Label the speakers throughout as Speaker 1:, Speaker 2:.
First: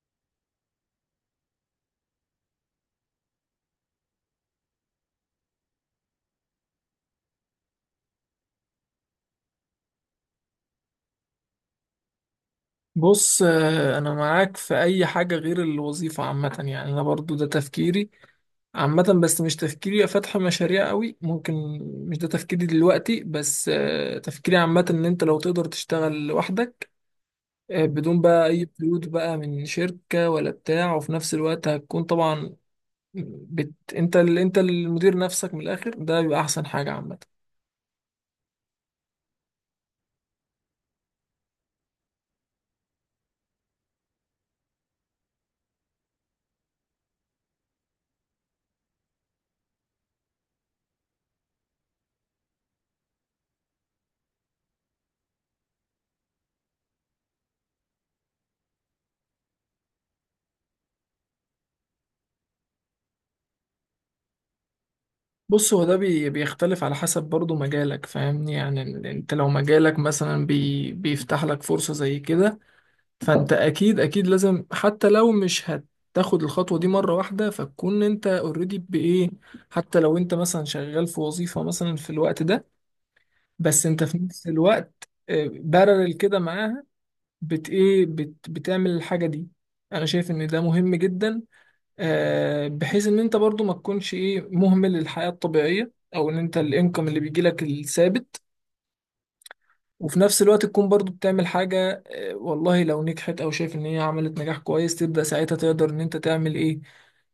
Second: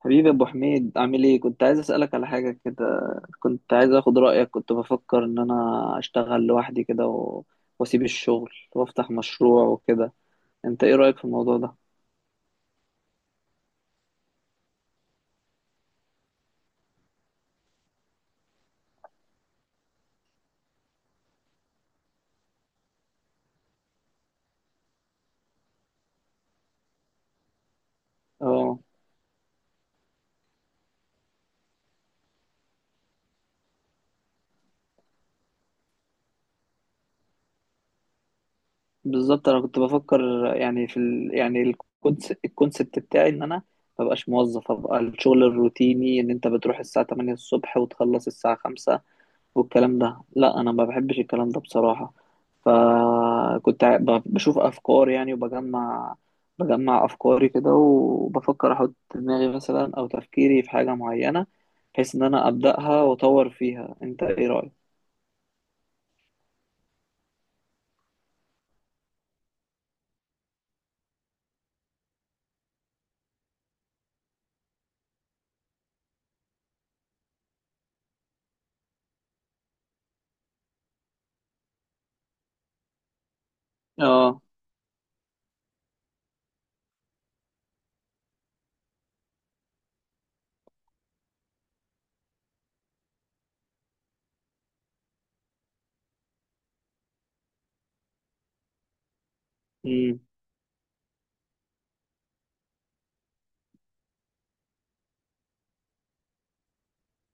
Speaker 1: حبيبي ابو حميد، عامل ايه؟ كنت عايز اسالك على حاجه كده. كنت عايز اخد رايك. كنت بفكر ان انا اشتغل لوحدي كده، واسيب الشغل وافتح مشروع وكده. انت ايه رايك في الموضوع ده؟
Speaker 2: بص، انا معاك في اي حاجه غير الوظيفه عامه. يعني انا برضو ده تفكيري عامه، بس مش تفكيري فتح مشاريع قوي، ممكن. مش ده تفكيري دلوقتي، بس تفكيري عامه ان انت لو تقدر تشتغل لوحدك، بدون بقى اي
Speaker 1: اه
Speaker 2: قيود بقى من شركه ولا بتاع. وفي نفس الوقت هتكون طبعا انت المدير نفسك من الاخر. ده بيبقى احسن حاجه عامه.
Speaker 1: بالظبط، انا كنت بفكر، يعني يعني الكونسبت بتاعي ان انا ما بقاش موظف. ابقى الشغل الروتيني ان انت بتروح الساعه 8 الصبح وتخلص الساعه 5 والكلام ده، لا، انا ما بحبش الكلام ده بصراحه. فكنت بشوف افكار، يعني، بجمع افكاري كده، وبفكر احط دماغي مثلا، او تفكيري في حاجه معينه، بحيث ان انا ابداها واطور فيها. انت ايه رايك؟
Speaker 2: بص، هو ده بيختلف على حسب برضو مجالك. فاهمني؟ يعني انت لو مجالك مثلا بيفتح لك فرصة زي كده، فانت اكيد اكيد لازم حتى لو مش هتاخد الخطوة دي مرة واحدة فتكون انت اوريدي بايه، حتى لو انت مثلا شغال في وظيفة مثلا في الوقت ده، بس انت في
Speaker 1: اه.
Speaker 2: نفس الوقت بارل كده معاها. بت ايه بت بتعمل الحاجة دي. انا شايف ان ده مهم جدا، بحيث ان انت برضو ما تكونش ايه مهمل للحياة الطبيعية او ان انت الانكم اللي بيجي لك الثابت. وفي
Speaker 1: امم.
Speaker 2: نفس الوقت تكون برضو بتعمل حاجة، والله لو نجحت او شايف ان هي عملت نجاح كويس تبدأ ساعتها تقدر ان انت تعمل ايه.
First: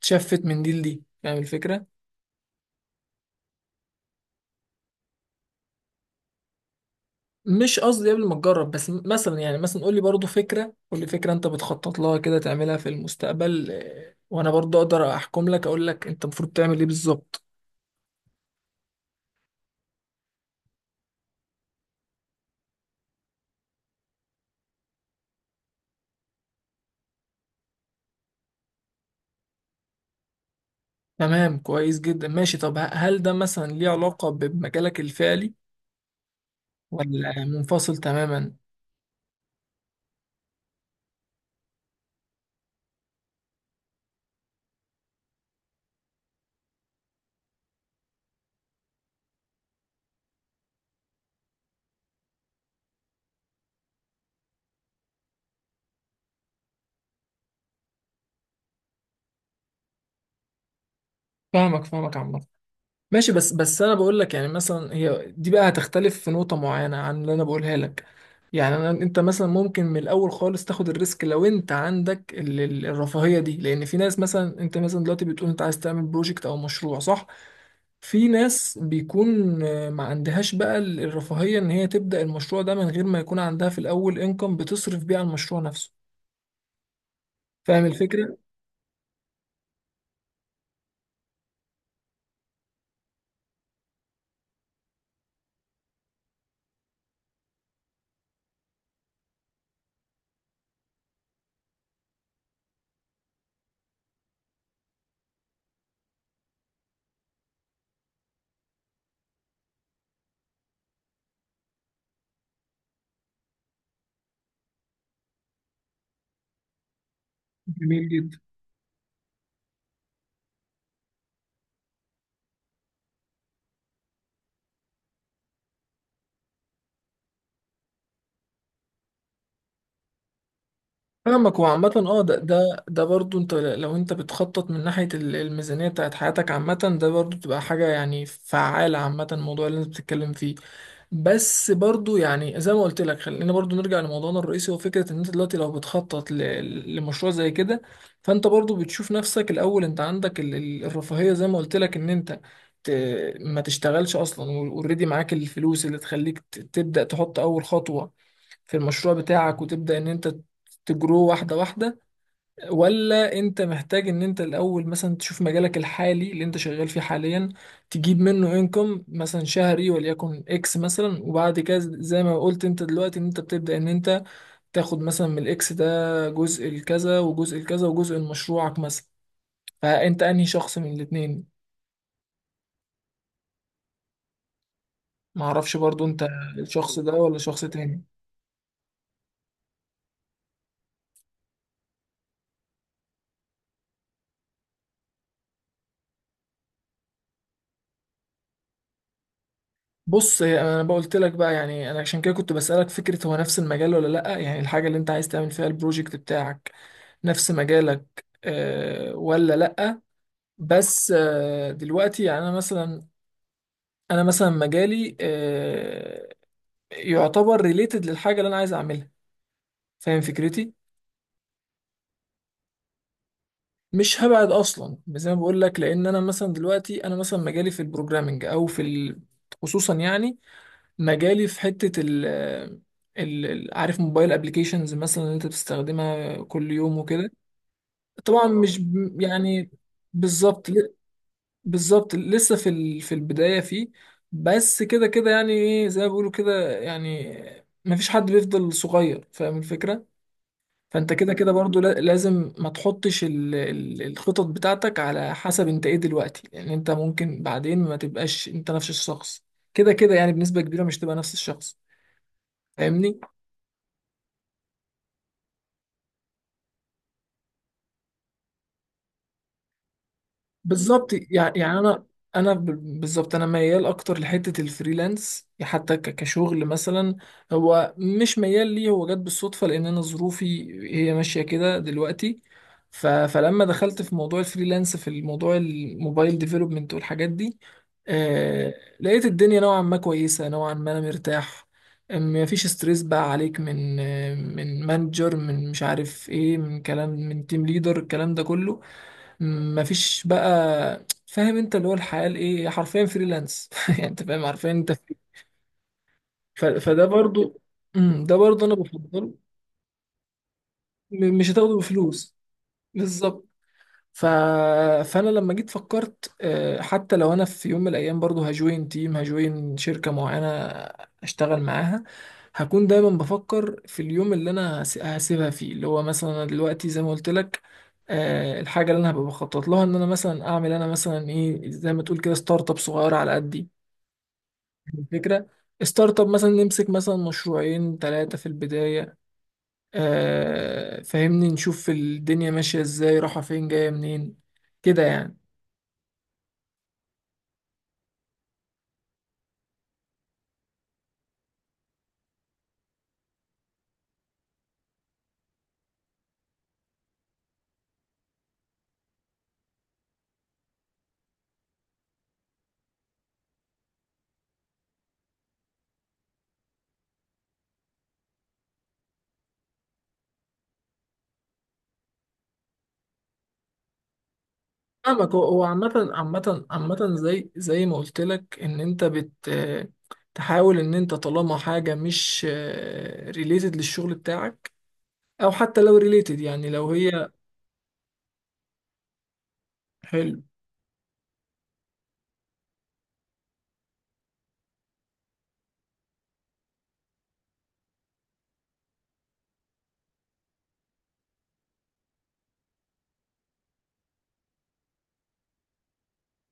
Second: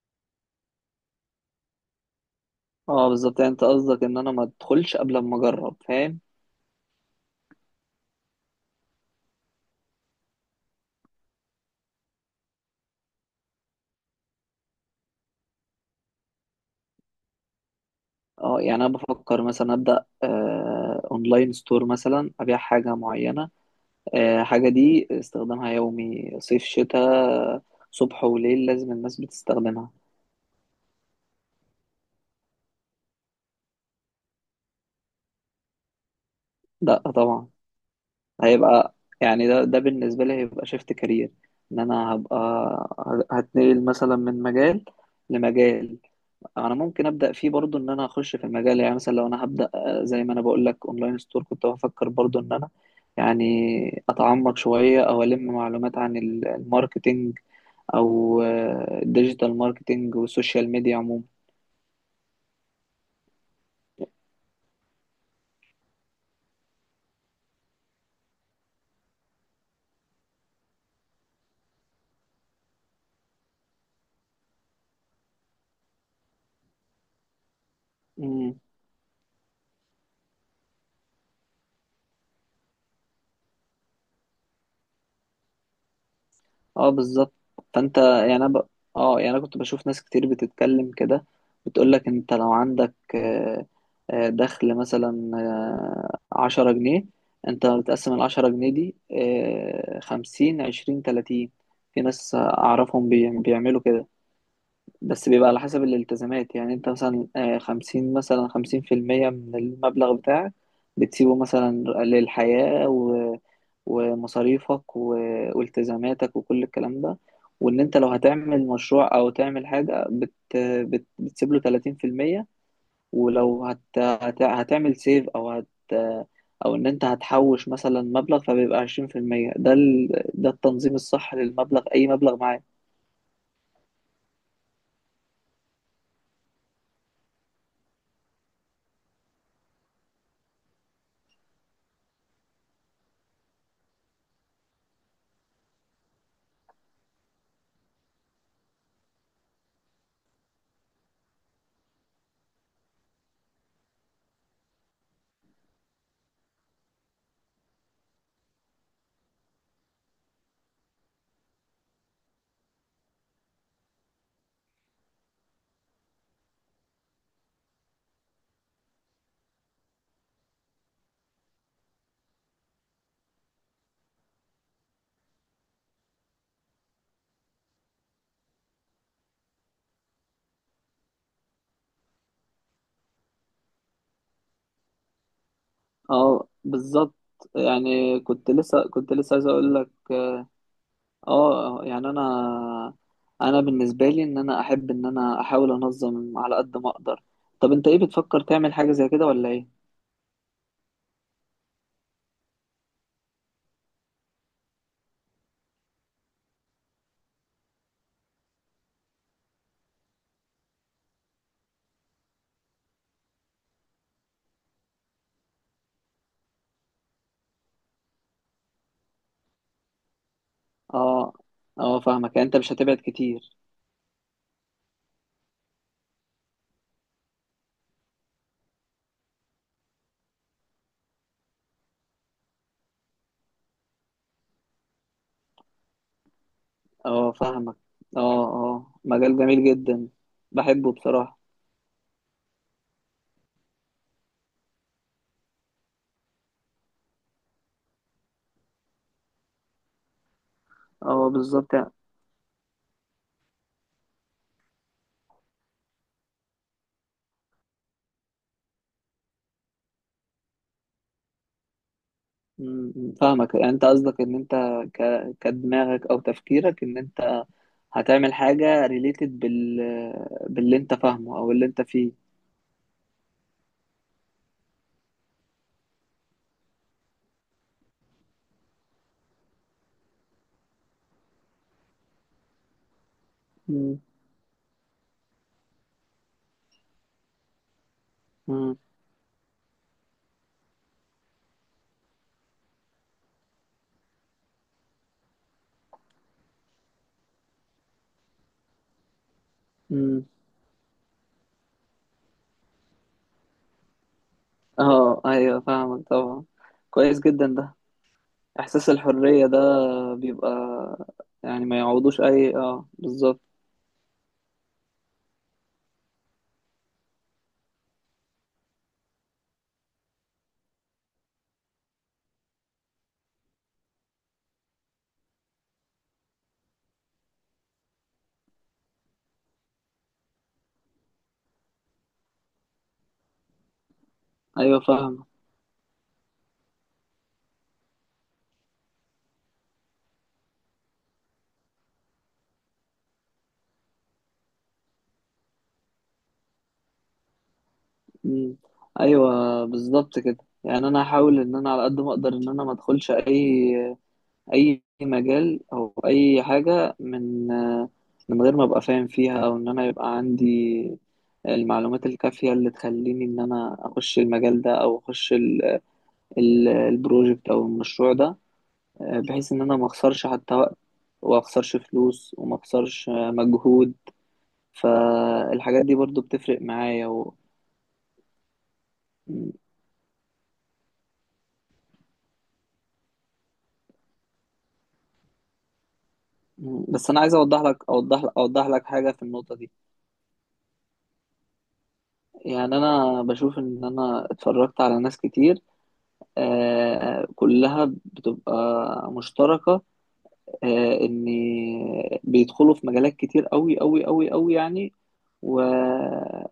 Speaker 2: تشفت من دي لدي. فاهم الفكرة؟
Speaker 1: اه بالظبط، يعني انت قصدك ان انا ما ادخلش قبل ما اجرب. فاهم؟
Speaker 2: مش قصدي قبل ما تجرب، بس مثلا يعني مثلا قول لي برضو فكرة، قول لي فكرة انت بتخطط لها كده تعملها في المستقبل، وانا برضو اقدر احكم لك، اقول لك انت المفروض تعمل ايه بالظبط.
Speaker 1: اه، يعني انا بفكر مثلا ابدا، اونلاين ستور، مثلا ابيع حاجه معينه. حاجه دي استخدامها يومي، صيف شتاء، صبح وليل، لازم الناس بتستخدمها.
Speaker 2: تمام، كويس جدا، ماشي. طب هل ده مثلا ليه علاقة بمجالك الفعلي
Speaker 1: لا
Speaker 2: ولا
Speaker 1: طبعا.
Speaker 2: منفصل تماما؟
Speaker 1: هيبقى، يعني ده بالنسبة لي هيبقى شيفت كارير. ان انا هتنقل مثلا من مجال لمجال. انا ممكن ابدا فيه برضو، ان انا اخش في المجال. يعني مثلا لو انا هبدا، زي ما انا بقول لك اونلاين ستور، كنت بفكر برضو ان انا يعني اتعمق شوية، او الم معلومات عن الماركتينج، او الديجيتال ماركتينج والسوشيال ميديا.
Speaker 2: فاهمك عامة. ماشي، بس انا بقول لك يعني مثلا هي دي بقى هتختلف في نقطة معينة عن اللي انا بقولها لك. يعني انت مثلا ممكن من الاول خالص تاخد الريسك لو انت عندك الرفاهية دي، لان في ناس مثلا انت مثلا دلوقتي بتقول انت عايز تعمل بروجكت او مشروع، صح؟ في
Speaker 1: عموما،
Speaker 2: ناس بيكون ما عندهاش بقى الرفاهية ان هي تبدأ المشروع ده من غير ما يكون عندها في الاول انكم بتصرف بيه على المشروع نفسه.
Speaker 1: اه بالظبط.
Speaker 2: فاهم
Speaker 1: فانت
Speaker 2: الفكرة؟
Speaker 1: يعني اه، يعني انا كنت بشوف ناس كتير بتتكلم كده، بتقولك انت لو عندك دخل مثلا 10 جنيه، انت بتقسم العشرة جنيه دي خمسين 20 30. في ناس اعرفهم بيعملوا كده، بس بيبقى على حسب الالتزامات. يعني انت مثلا 50، مثلا 50% من المبلغ بتاعك بتسيبه مثلا للحياة، ومصاريفك والتزاماتك وكل الكلام ده. وان انت لو
Speaker 2: جميل جدا.
Speaker 1: هتعمل مشروع او تعمل حاجة، بت بت بتسيب له 30%، ولو هت هت هتعمل سيف، او ان انت هتحوش مثلا مبلغ، فبيبقى 20%. ده التنظيم الصح
Speaker 2: فاهمك.
Speaker 1: للمبلغ،
Speaker 2: وعامة
Speaker 1: اي
Speaker 2: ده
Speaker 1: مبلغ معاك.
Speaker 2: ده ده برضو انت لو بتخطط من ناحية الميزانية بتاعت حياتك عامة، ده برضو بتبقى حاجة يعني فعالة، عامة الموضوع اللي انت بتتكلم فيه. بس برضو يعني زي ما قلت لك، خلينا برضو نرجع لموضوعنا الرئيسي، هو فكرة ان انت دلوقتي لو بتخطط لمشروع زي كده، فانت برضو بتشوف نفسك الاول. انت عندك الرفاهية زي ما قلت لك ان انت ما تشتغلش اصلا، اوريدي معاك الفلوس اللي تخليك تبدأ تحط اول خطوة في المشروع بتاعك، وتبدأ ان انت تجرو واحدة واحدة، ولا انت محتاج ان انت الاول مثلا تشوف مجالك الحالي اللي انت شغال فيه حاليا، تجيب منه انكم مثلا شهري وليكن اكس مثلا، وبعد كده زي ما قلت انت دلوقتي ان انت بتبدأ ان انت تاخد مثلا من الاكس ده جزء الكذا وجزء الكذا وجزء لمشروعك مثلا. فانت انهي شخص من الاتنين؟ معرفش برضو، انت
Speaker 1: اه
Speaker 2: الشخص ده
Speaker 1: بالظبط،
Speaker 2: ولا شخص تاني؟
Speaker 1: يعني كنت لسه عايز اقول لك، اه، يعني انا بالنسبه لي ان انا احب ان انا احاول انظم على قد ما اقدر. طب انت، ايه بتفكر تعمل حاجه زي كده ولا ايه؟
Speaker 2: بص، انا بقولت لك بقى، يعني انا عشان كده كنت بسألك فكرة هو نفس المجال ولا لا، يعني الحاجة اللي انت عايز تعمل فيها البروجكت بتاعك نفس مجالك، ولا لا. بس دلوقتي يعني انا مثلا مجالي يعتبر ريليتد للحاجة اللي انا عايز اعملها. فاهم فكرتي؟
Speaker 1: اه، اه، فاهمك. يعني انت مش هتبعد كتير.
Speaker 2: مش هبعد اصلا زي ما بقول لك، لان انا مثلا دلوقتي انا مثلا مجالي في البروجرامنج خصوصا يعني مجالي في حتة عارف، موبايل ابلكيشنز مثلا اللي انت بتستخدمها كل يوم وكده.
Speaker 1: اه، فاهمك. اه،
Speaker 2: طبعا مش
Speaker 1: اه،
Speaker 2: ب-
Speaker 1: مجال جميل
Speaker 2: يعني
Speaker 1: جدا،
Speaker 2: بالظبط
Speaker 1: بحبه
Speaker 2: ل-
Speaker 1: بصراحه.
Speaker 2: بالظبط لسه في البداية فيه، بس كده كده يعني ايه زي ما بيقولوا كده، يعني مفيش حد بيفضل صغير. فاهم الفكرة؟ فانت
Speaker 1: اه
Speaker 2: كده كده
Speaker 1: بالظبط،
Speaker 2: برضو
Speaker 1: يعني.
Speaker 2: لازم ما تحطش الخطط بتاعتك على حسب انت ايه دلوقتي، لان انت ممكن بعدين ما تبقاش انت نفس الشخص. كده كده يعني بنسبة كبيرة مش تبقى نفس الشخص.
Speaker 1: م- م،
Speaker 2: فاهمني؟
Speaker 1: فاهمك، يعني انت قصدك ان انت ك... كدماغك او تفكيرك ان انت هتعمل حاجه ريليتد باللي انت
Speaker 2: بالظبط.
Speaker 1: فاهمه او اللي
Speaker 2: يعني
Speaker 1: انت
Speaker 2: انا
Speaker 1: فيه.
Speaker 2: بالظبط انا ميال اكتر لحته الفريلانس حتى كشغل مثلا. هو مش ميال ليه، هو جت بالصدفه لان انا ظروفي هي ماشيه كده دلوقتي. فلما
Speaker 1: م-
Speaker 2: دخلت في موضوع الفريلانس، في الموضوع الموبايل ديفلوبمنت والحاجات دي، آه...
Speaker 1: م-
Speaker 2: لقيت الدنيا نوعا ما كويسه، نوعا ما انا مرتاح. ما فيش ستريس بقى عليك من مانجر، من مش عارف ايه، من كلام، من تيم ليدر، الكلام ده كله
Speaker 1: م.
Speaker 2: مفيش بقى. فاهم؟ انت اللي هو الحياة الايه، حرفيا فريلانس يعني انت فاهم، حرفيا انت في.
Speaker 1: اه، ايوه، فاهمك طبعا.
Speaker 2: فده
Speaker 1: كويس جدا
Speaker 2: برضو
Speaker 1: ده.
Speaker 2: ده برضو انا
Speaker 1: احساس
Speaker 2: بفضله.
Speaker 1: الحرية ده بيبقى،
Speaker 2: مش
Speaker 1: يعني
Speaker 2: هتاخده
Speaker 1: ما يعوضوش
Speaker 2: بفلوس.
Speaker 1: اه بالظبط.
Speaker 2: بالظبط. ف... فانا لما جيت فكرت، حتى لو انا في يوم من الايام برضو هجوين تيم، هجوين شركة معينة اشتغل معاها، هكون دايما بفكر في اليوم اللي انا هسيبها فيه، اللي هو مثلا أنا دلوقتي زي ما قلت لك، الحاجة اللي انا هبقى بخطط لها ان انا مثلا اعمل، انا مثلا ايه زي ما تقول كده، ستارت اب صغيرة على قدي.
Speaker 1: ايوه فاهمك.
Speaker 2: الفكرة، ستارت اب مثلا نمسك مثلا مشروعين ثلاثة في البداية، فاهمني، نشوف الدنيا ماشية ازاي، رايحة فين، جاية منين، كده يعني.
Speaker 1: مم. ايوه بالظبط كده. يعني انا هحاول ان انا على قد ما اقدر ان انا ما ادخلش اي مجال او اي حاجة، من غير ما ابقى فاهم فيها، او ان انا يبقى عندي المعلومات الكافية اللي تخليني ان انا اخش المجال ده، او اخش البروجكت او المشروع ده، بحيث ان انا ما اخسرش حتى وقت، وما اخسرش فلوس، وما اخسرش مجهود.
Speaker 2: فاهمك. هو
Speaker 1: فالحاجات دي
Speaker 2: عامة
Speaker 1: برضو بتفرق
Speaker 2: عامة
Speaker 1: معايا
Speaker 2: عامة زي ما قلت لك ان انت
Speaker 1: م-
Speaker 2: تحاول ان انت طالما حاجة مش ريليتد للشغل بتاعك، او حتى لو ريليتد، يعني لو
Speaker 1: بس انا
Speaker 2: هي
Speaker 1: عايز اوضح لك حاجة في النقطة دي.
Speaker 2: حلو.
Speaker 1: يعني انا بشوف ان انا اتفرجت على ناس كتير، كلها بتبقى مشتركة، ان بيدخلوا في مجالات كتير قوي قوي قوي قوي، يعني، و...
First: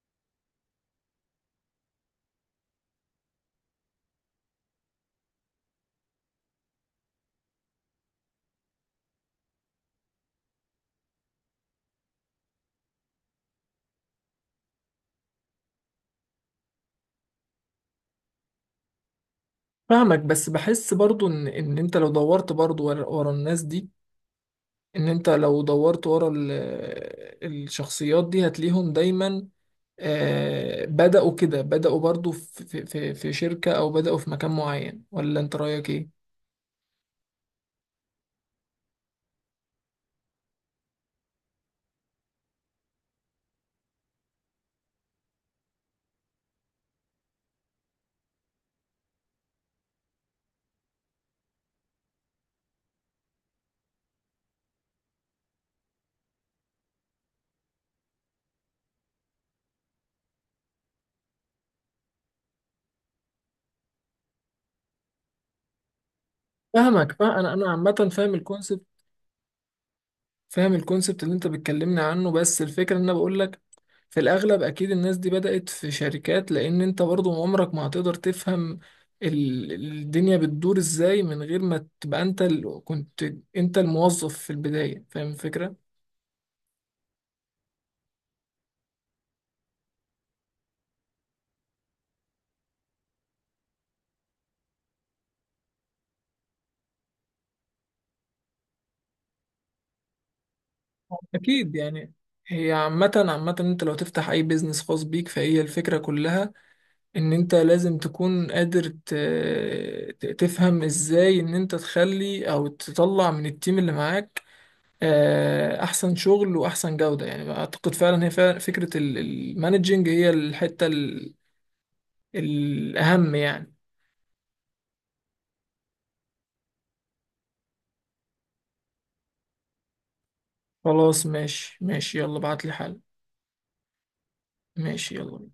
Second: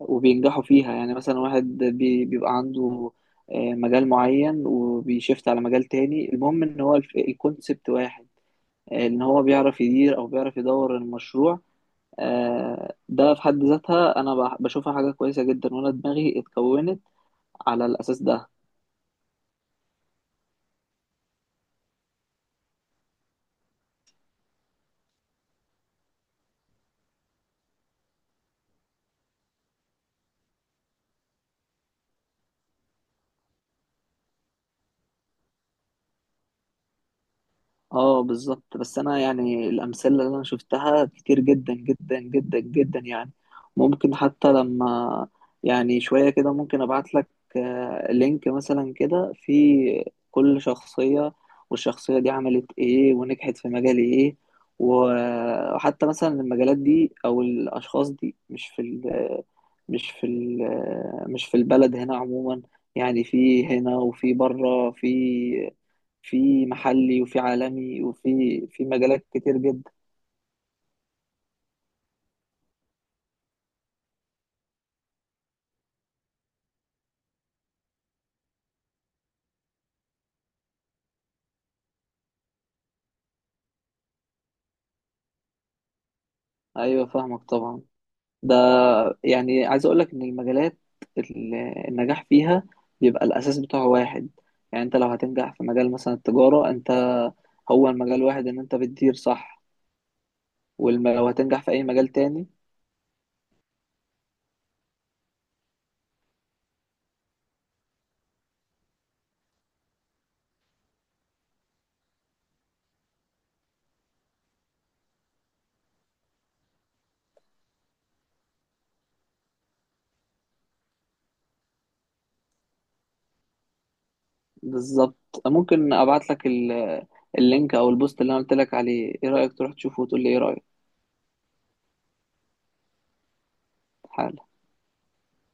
Speaker 1: وبينجحوا فيها. يعني مثلا واحد بيبقى عنده مجال معين، وبيشفت على مجال تاني، المهم ان هو الكونسبت واحد، ان هو بيعرف يدير او بيعرف يدور المشروع. ده في حد ذاتها انا بشوفها حاجة كويسة جدا، وانا دماغي اتكونت على الاساس ده.
Speaker 2: فاهمك، بس بحس برضو ان انت لو دورت برضو ورا ورا الناس دي، ان انت لو دورت ورا الشخصيات دي هتلاقيهم دايما، بدأوا كده، بدأوا برضو في شركة او بدأوا في مكان معين، ولا انت رأيك ايه؟
Speaker 1: اه بالظبط. بس انا يعني الامثله اللي انا شفتها كتير جدا جدا جدا جدا، يعني ممكن حتى لما، يعني شويه كده، ممكن ابعت لك لينك مثلا كده في كل شخصيه، والشخصيه دي عملت ايه ونجحت في مجال ايه. وحتى مثلا المجالات دي او الاشخاص دي، مش في البلد هنا عموما. يعني في هنا وفي بره، في
Speaker 2: فاهمك.
Speaker 1: محلي
Speaker 2: فاهم
Speaker 1: وفي
Speaker 2: انا
Speaker 1: عالمي
Speaker 2: عامه
Speaker 1: وفي
Speaker 2: فاهم
Speaker 1: في
Speaker 2: الكونسبت،
Speaker 1: مجالات كتير جدا.
Speaker 2: فاهم الكونسبت اللي انت بتكلمني عنه، بس الفكره ان انا بقول لك في الاغلب اكيد الناس دي بدات في شركات، لان انت برضو عمرك ما هتقدر تفهم ال- الدنيا بتدور ازاي من غير ما تبقى انت كنت انت الموظف في البدايه. فاهم الفكره؟
Speaker 1: ايوه فاهمك طبعا. ده يعني عايز اقول لك ان المجالات ال- النجاح فيها بيبقى الاساس بتاعه واحد. يعني انت لو هتنجح في مجال مثلا التجارة، انت هو المجال واحد، ان انت بتدير صح. ولو هتنجح في
Speaker 2: اكيد
Speaker 1: اي مجال
Speaker 2: يعني.
Speaker 1: تاني.
Speaker 2: هي عامه انت لو تفتح اي بيزنس خاص بيك فهي الفكره كلها، ان انت لازم تكون قادر تفهم ازاي ان انت تخلي او تطلع من التيم اللي معاك احسن شغل واحسن جودة، يعني اعتقد فعلا هي فعلا فكرة المانجينج هي الحتة الاهم يعني.
Speaker 1: بالظبط. ممكن ابعت لك اللينك او البوست اللي انا قلت لك عليه. ايه رأيك؟ تروح تشوفه وتقول لي ايه
Speaker 2: خلاص، ماشي ماشي، يلا بعتلي حل.
Speaker 1: رأيك؟
Speaker 2: ماشي، يلا.